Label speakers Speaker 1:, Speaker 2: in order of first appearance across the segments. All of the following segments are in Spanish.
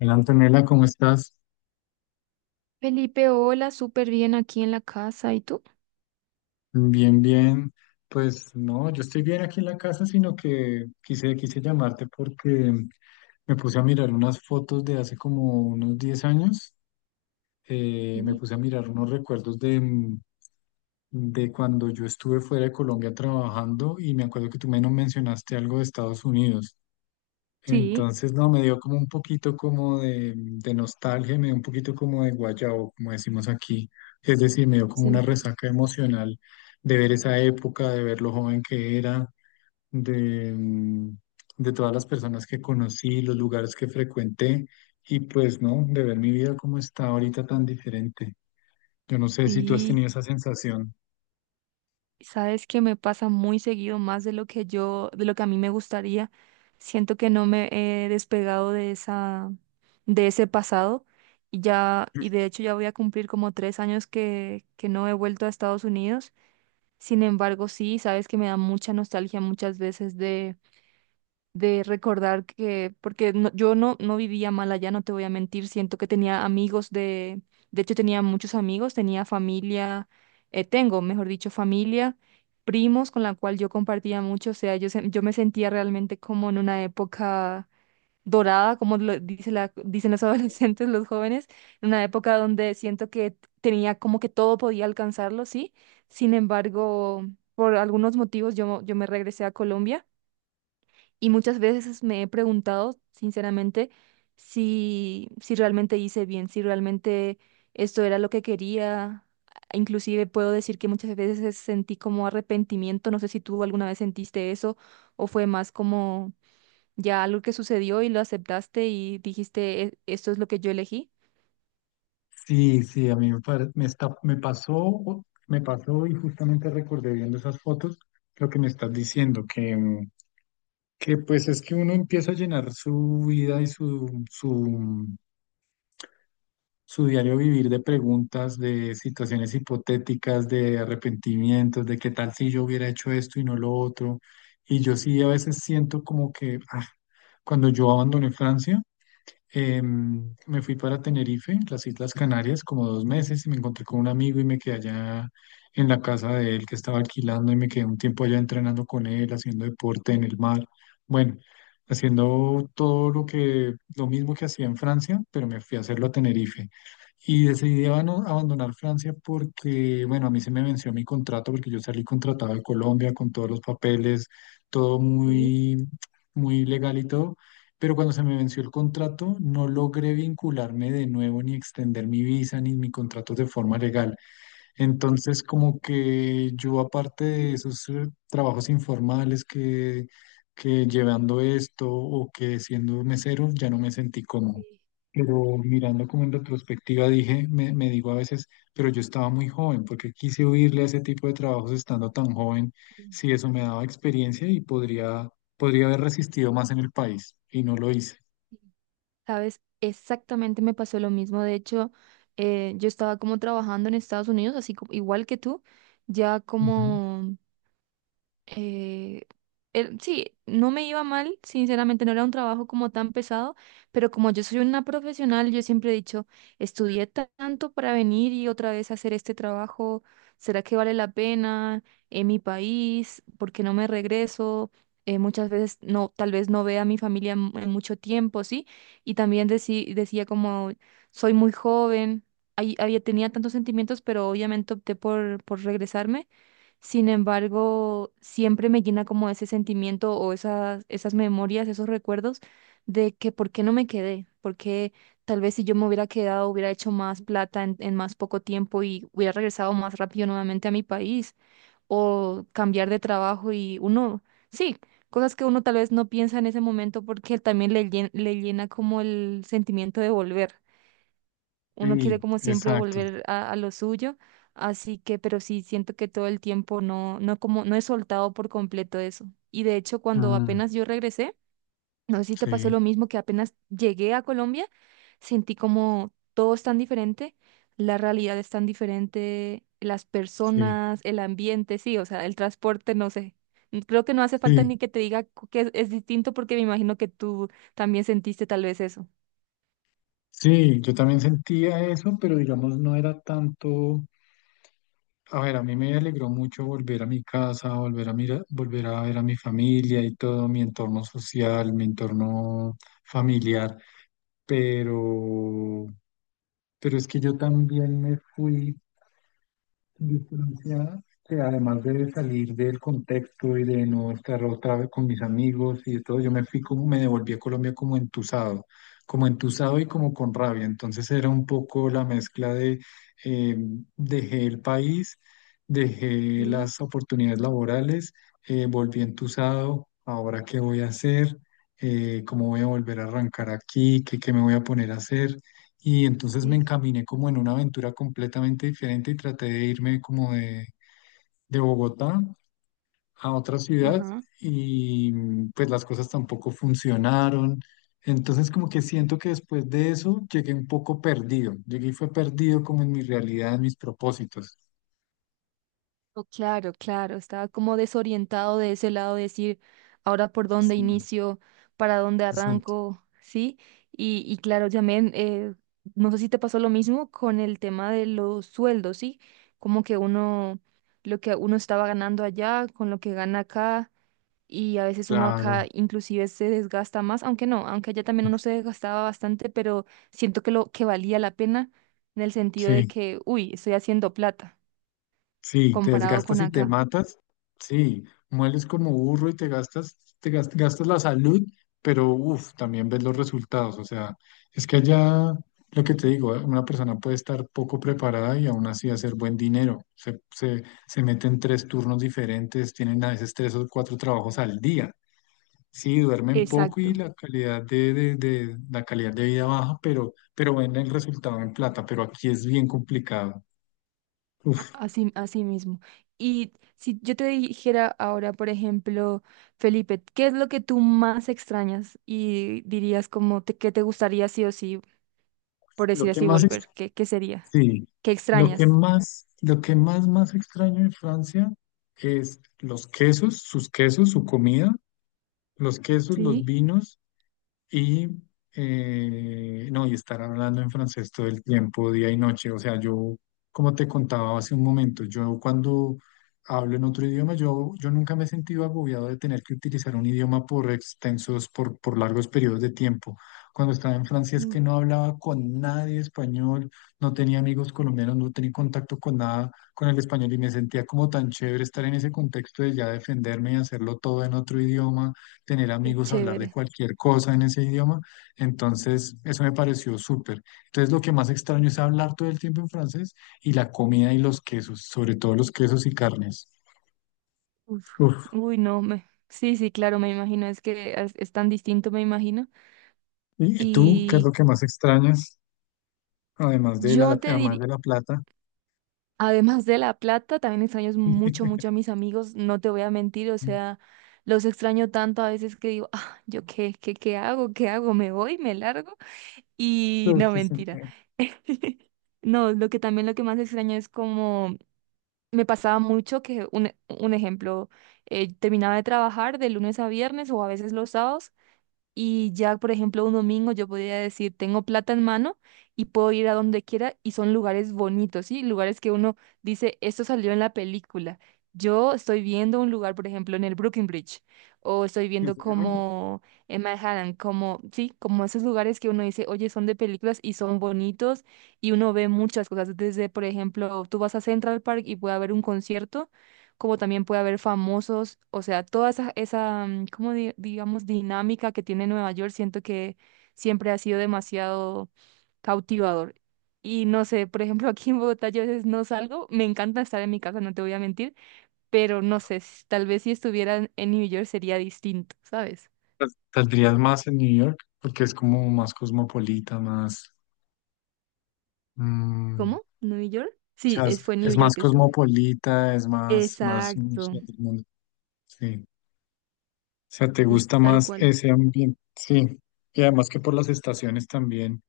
Speaker 1: Hola Antonella, ¿cómo estás?
Speaker 2: Felipe, hola, súper bien aquí en la casa. ¿Y tú?
Speaker 1: Bien, bien. Pues no, yo estoy bien aquí en la casa, sino que quise llamarte porque me puse a mirar unas fotos de hace como unos 10 años. Me
Speaker 2: Sí,
Speaker 1: puse a mirar unos recuerdos de de cuando yo estuve fuera de Colombia trabajando y me acuerdo que tú menos mencionaste algo de Estados Unidos.
Speaker 2: sí,
Speaker 1: Entonces, no, me dio como un poquito como de nostalgia, me dio un poquito como de guayabo, como decimos aquí. Es decir, me dio como una
Speaker 2: sí,
Speaker 1: resaca emocional de ver esa época, de ver lo joven que era, de de todas las personas que conocí, los lugares que frecuenté y pues, no, de ver mi vida como está ahorita tan diferente. Yo no sé si tú has
Speaker 2: sí.
Speaker 1: tenido esa sensación.
Speaker 2: Sabes que me pasa muy seguido más de lo que de lo que a mí me gustaría. Siento que no me he despegado de ese pasado. Y ya, y de hecho ya voy a cumplir como 3 años que no he vuelto a Estados Unidos. Sin embargo, sí, sabes que me da mucha nostalgia muchas veces de recordar porque yo no vivía mal allá, no te voy a mentir, siento que tenía amigos de hecho tenía muchos amigos, tenía familia, tengo, mejor dicho, familia, primos con la cual yo compartía mucho, o sea, yo me sentía realmente como en una época dorada, como lo dice dicen los adolescentes, los jóvenes, en una época donde siento que tenía como que todo podía alcanzarlo, ¿sí? Sin embargo, por algunos motivos yo me regresé a Colombia y muchas veces me he preguntado, sinceramente, si realmente hice bien, si realmente esto era lo que quería. Inclusive puedo decir que muchas veces sentí como arrepentimiento. No sé si tú alguna vez sentiste eso o fue más como ya algo que sucedió y lo aceptaste y dijiste, esto es lo que yo elegí.
Speaker 1: Sí, sí, a mí me pasó y justamente recordé viendo esas fotos lo que me estás diciendo, que que pues es que uno empieza a llenar su vida y su su diario vivir de preguntas, de situaciones hipotéticas, de arrepentimientos, de qué tal si yo hubiera hecho esto y no lo otro. Y yo sí a veces siento como que ah, cuando yo abandoné Francia, me fui para Tenerife, las Islas Canarias, como 2 meses y me encontré con un amigo y me quedé allá en la casa de él que estaba alquilando y me quedé un tiempo allá entrenando con él, haciendo deporte en el mar. Bueno, haciendo todo lo que, lo mismo que hacía en Francia, pero me fui a hacerlo a Tenerife. Y decidí abandonar Francia porque, bueno, a mí se me venció mi contrato porque yo salí contratado de Colombia con todos los papeles, todo
Speaker 2: Sí.
Speaker 1: muy, muy legal y todo, pero cuando se me venció el contrato, no logré vincularme de nuevo ni extender mi visa ni mi contrato de forma legal. Entonces, como que yo, aparte de esos trabajos informales que llevando esto o que siendo mesero, ya no me sentí cómodo.
Speaker 2: Sí,
Speaker 1: Pero mirando como en retrospectiva, dije, me digo a veces, pero yo estaba muy joven, porque quise huirle a ese tipo de trabajos estando tan joven,
Speaker 2: sí.
Speaker 1: si eso me daba experiencia y podría, podría haber resistido más en el país, y no lo hice.
Speaker 2: Sabes, exactamente me pasó lo mismo. De hecho, yo estaba como trabajando en Estados Unidos, así como, igual que tú, ya
Speaker 1: Ujú.
Speaker 2: como eh, sí, no me iba mal, sinceramente no era un trabajo como tan pesado, pero como yo soy una profesional, yo siempre he dicho, estudié tanto para venir y otra vez hacer este trabajo, ¿será que vale la pena en mi país? ¿Por qué no me regreso? Muchas veces no, tal vez no vea a mi familia en mucho tiempo, ¿sí? Y también decía como, soy muy joven, había, tenía tantos sentimientos, pero obviamente opté por regresarme. Sin embargo, siempre me llena como ese sentimiento o esas memorias, esos recuerdos de que por qué no me quedé, porque tal vez si yo me hubiera quedado hubiera hecho más plata en más poco tiempo y hubiera regresado más rápido nuevamente a mi país o cambiar de trabajo y uno, sí, cosas que uno tal vez no piensa en ese momento porque también le llena como el sentimiento de volver uno quiere
Speaker 1: Sí,
Speaker 2: como siempre
Speaker 1: exacto.
Speaker 2: volver a lo suyo, así que, pero sí siento que todo el tiempo no, no como, no he soltado por completo eso. Y de hecho, cuando
Speaker 1: Mm,
Speaker 2: apenas yo regresé, no sé si te pasó
Speaker 1: sí,
Speaker 2: lo mismo, que apenas llegué a Colombia, sentí como todo es tan diferente, la realidad es tan diferente, las
Speaker 1: sí,
Speaker 2: personas, el ambiente, sí, o sea, el transporte, no sé. Creo que no hace falta
Speaker 1: sí.
Speaker 2: ni que te diga que es distinto porque me imagino que tú también sentiste tal vez eso.
Speaker 1: Sí, yo también sentía eso, pero digamos no era tanto, a ver, a mí me alegró mucho volver a mi casa, volver a volver a ver a mi familia y todo, mi entorno social, mi entorno familiar, pero pero es que yo también me fui. Distancia que además de salir del contexto y de no estar otra vez con mis amigos y de todo, yo me fui como, me devolví a Colombia como entusado y como con rabia. Entonces era un poco la mezcla de eh, dejé el país, dejé
Speaker 2: Sí,
Speaker 1: las oportunidades laborales, volví entusado, ahora qué voy a hacer. Cómo voy a volver a arrancar aquí, qué, qué me voy a poner a hacer, y entonces me
Speaker 2: sí,
Speaker 1: encaminé como en una aventura completamente diferente y traté de irme como de Bogotá a otra ciudad
Speaker 2: ajá.
Speaker 1: y mm, pues las cosas tampoco funcionaron. Entonces como que siento que después de eso llegué un poco perdido, llegué y fue perdido como en mi realidad, en mis propósitos.
Speaker 2: Oh, claro, claro, estaba como desorientado de ese lado, de decir, ahora por dónde
Speaker 1: Sí,
Speaker 2: inicio, para dónde
Speaker 1: exacto,
Speaker 2: arranco, ¿sí? Y claro, también, no sé si te pasó lo mismo con el tema de los sueldos, ¿sí? Como que uno, lo que uno estaba ganando allá con lo que gana acá, y a veces uno acá
Speaker 1: claro,
Speaker 2: inclusive se desgasta más, aunque no, aunque allá también uno se desgastaba bastante, pero siento que lo que valía la pena en el sentido de
Speaker 1: sí.
Speaker 2: que, uy, estoy haciendo plata
Speaker 1: Sí, te
Speaker 2: comparado
Speaker 1: desgastas
Speaker 2: con
Speaker 1: y te
Speaker 2: acá.
Speaker 1: matas. Sí, mueles como burro y te gastas, gastas la salud, pero uff, también ves los resultados. O sea, es que allá, lo que te digo, una persona puede estar poco preparada y aún así hacer buen dinero. Se meten 3 turnos diferentes, tienen a veces 3 o 4 trabajos al día. Sí, duermen poco
Speaker 2: Exacto,
Speaker 1: y la calidad la calidad de vida baja, pero ven el resultado en plata. Pero aquí es bien complicado. Uf,
Speaker 2: así, así mismo. Y si yo te dijera ahora, por ejemplo, Felipe, ¿qué es lo que tú más extrañas y dirías como que te gustaría sí o sí, por
Speaker 1: lo
Speaker 2: decir
Speaker 1: que
Speaker 2: así,
Speaker 1: más.
Speaker 2: volver? ¿Qué sería?
Speaker 1: Sí,
Speaker 2: ¿Qué extrañas?
Speaker 1: lo que más, más extraño en Francia es los quesos, sus quesos, su comida, los quesos, los
Speaker 2: Sí,
Speaker 1: vinos. Y no, y estar hablando en francés todo el tiempo, día y noche. O sea, yo, como te contaba hace un momento, yo cuando hablo en otro idioma, yo nunca me he sentido agobiado de tener que utilizar un idioma por extensos, por largos periodos de tiempo. Cuando estaba en Francia es que
Speaker 2: uf,
Speaker 1: no hablaba con nadie español, no tenía amigos colombianos, no tenía contacto con nada con el español y me sentía como tan chévere estar en ese contexto de ya defenderme y hacerlo todo en otro idioma, tener
Speaker 2: qué
Speaker 1: amigos, hablar de
Speaker 2: chévere.
Speaker 1: cualquier cosa en ese idioma. Entonces, eso me pareció súper. Entonces, lo que más extraño es hablar todo el tiempo en francés y la comida y los quesos, sobre todo los quesos y carnes.
Speaker 2: Uf.
Speaker 1: Uf.
Speaker 2: Uy, no, sí, sí, claro, me imagino, es que es tan distinto, me imagino.
Speaker 1: Y tú qué es
Speaker 2: Y
Speaker 1: lo que más extrañas,
Speaker 2: yo te
Speaker 1: además
Speaker 2: diría.
Speaker 1: de la plata?
Speaker 2: Además de la plata, también extraño mucho, mucho a mis amigos, no te voy a mentir, o sea, los extraño tanto a veces que digo, ah, ¿yo qué hago? ¿Qué hago? ¿Me voy? ¿Me largo? Y
Speaker 1: Uf,
Speaker 2: no,
Speaker 1: sí, sí,
Speaker 2: mentira. No, lo que también lo que más extraño es como me pasaba mucho que un ejemplo, terminaba de trabajar de lunes a viernes o a veces los sábados y ya, por ejemplo, un domingo yo podría decir, tengo plata en mano y puedo ir a donde quiera y son lugares bonitos, ¿sí? Lugares que uno dice, esto salió en la película. Yo estoy viendo un lugar, por ejemplo, en el Brooklyn Bridge o estoy
Speaker 1: sí,
Speaker 2: viendo
Speaker 1: sí, ¿no?
Speaker 2: como en Manhattan, como, sí, como esos lugares que uno dice, oye, son de películas y son bonitos y uno ve muchas cosas. Desde, por ejemplo, tú vas a Central Park y puede haber un concierto como también puede haber famosos, o sea, toda esa, como digamos, dinámica que tiene Nueva York, siento que siempre ha sido demasiado cautivador. Y no sé, por ejemplo, aquí en Bogotá yo a veces no salgo, me encanta estar en mi casa, no te voy a mentir, pero no sé, tal vez si estuviera en New York sería distinto, ¿sabes?
Speaker 1: Pues, saldrías más en New York porque es como más cosmopolita, más... mm,
Speaker 2: ¿Cómo?
Speaker 1: o
Speaker 2: ¿New York? Sí,
Speaker 1: sea,
Speaker 2: fue en New
Speaker 1: es
Speaker 2: York
Speaker 1: más
Speaker 2: que estuve.
Speaker 1: cosmopolita, es más, más, mm,
Speaker 2: Exacto,
Speaker 1: sí, del mundo. Sí. O sea, te
Speaker 2: y
Speaker 1: gusta
Speaker 2: tal
Speaker 1: más
Speaker 2: cual.
Speaker 1: ese ambiente, sí. Y además que por las estaciones también,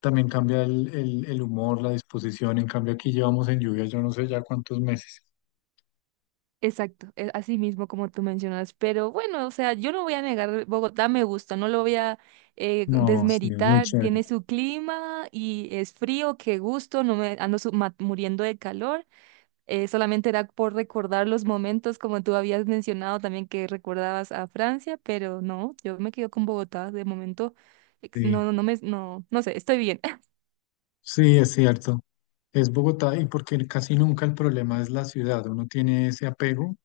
Speaker 1: también cambia el humor, la disposición. En cambio, aquí llevamos en lluvia, yo no sé ya cuántos meses.
Speaker 2: Exacto, así mismo como tú mencionas, pero bueno, o sea, yo no voy a negar, Bogotá me gusta, no lo voy a
Speaker 1: No, sí, es muy
Speaker 2: desmeritar, tiene
Speaker 1: chévere.
Speaker 2: su clima y es frío, qué gusto, no me ando muriendo de calor, solamente era por recordar los momentos como tú habías mencionado también que recordabas a Francia, pero no, yo me quedo con Bogotá de momento, no,
Speaker 1: Sí,
Speaker 2: no, no me, no, no sé, estoy bien.
Speaker 1: sí, es cierto. Es Bogotá y porque casi nunca el problema es la ciudad. Uno tiene ese apego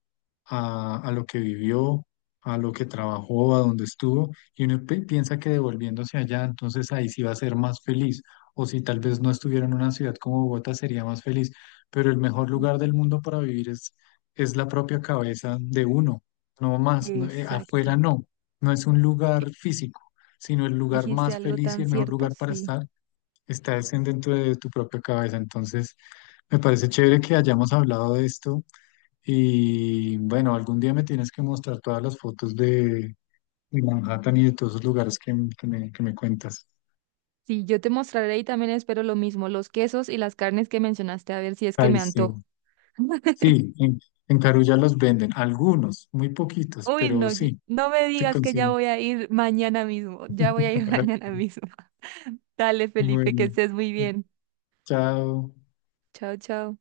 Speaker 1: a lo que vivió, a lo que trabajó, a donde estuvo, y uno piensa que devolviéndose allá, entonces ahí sí va a ser más feliz, o si tal vez no estuviera en una ciudad como Bogotá, sería más feliz, pero el mejor lugar del mundo para vivir es la propia cabeza de uno, no más, no- afuera
Speaker 2: Exacto.
Speaker 1: no, no es un
Speaker 2: Eh,
Speaker 1: lugar físico, sino el lugar
Speaker 2: Dijiste
Speaker 1: más
Speaker 2: algo
Speaker 1: feliz y
Speaker 2: tan
Speaker 1: el mejor
Speaker 2: cierto,
Speaker 1: lugar para
Speaker 2: sí.
Speaker 1: estar. Está es en dentro de tu propia cabeza. Entonces, me parece chévere que hayamos hablado de esto y bueno, algún día me tienes que mostrar todas las fotos de Manhattan y de todos esos lugares que me cuentas.
Speaker 2: Sí, yo te mostraré y también espero lo mismo, los quesos y las carnes que mencionaste, a ver si es que
Speaker 1: Ay,
Speaker 2: me antojo.
Speaker 1: sí. Sí, en Carulla los venden, algunos, muy poquitos,
Speaker 2: Uy,
Speaker 1: pero
Speaker 2: no,
Speaker 1: sí,
Speaker 2: no me
Speaker 1: se
Speaker 2: digas que ya
Speaker 1: consiguen.
Speaker 2: voy a ir mañana mismo, ya voy a ir mañana mismo. Dale, Felipe, que
Speaker 1: Bueno,
Speaker 2: estés muy bien.
Speaker 1: chao.
Speaker 2: Chao, chao.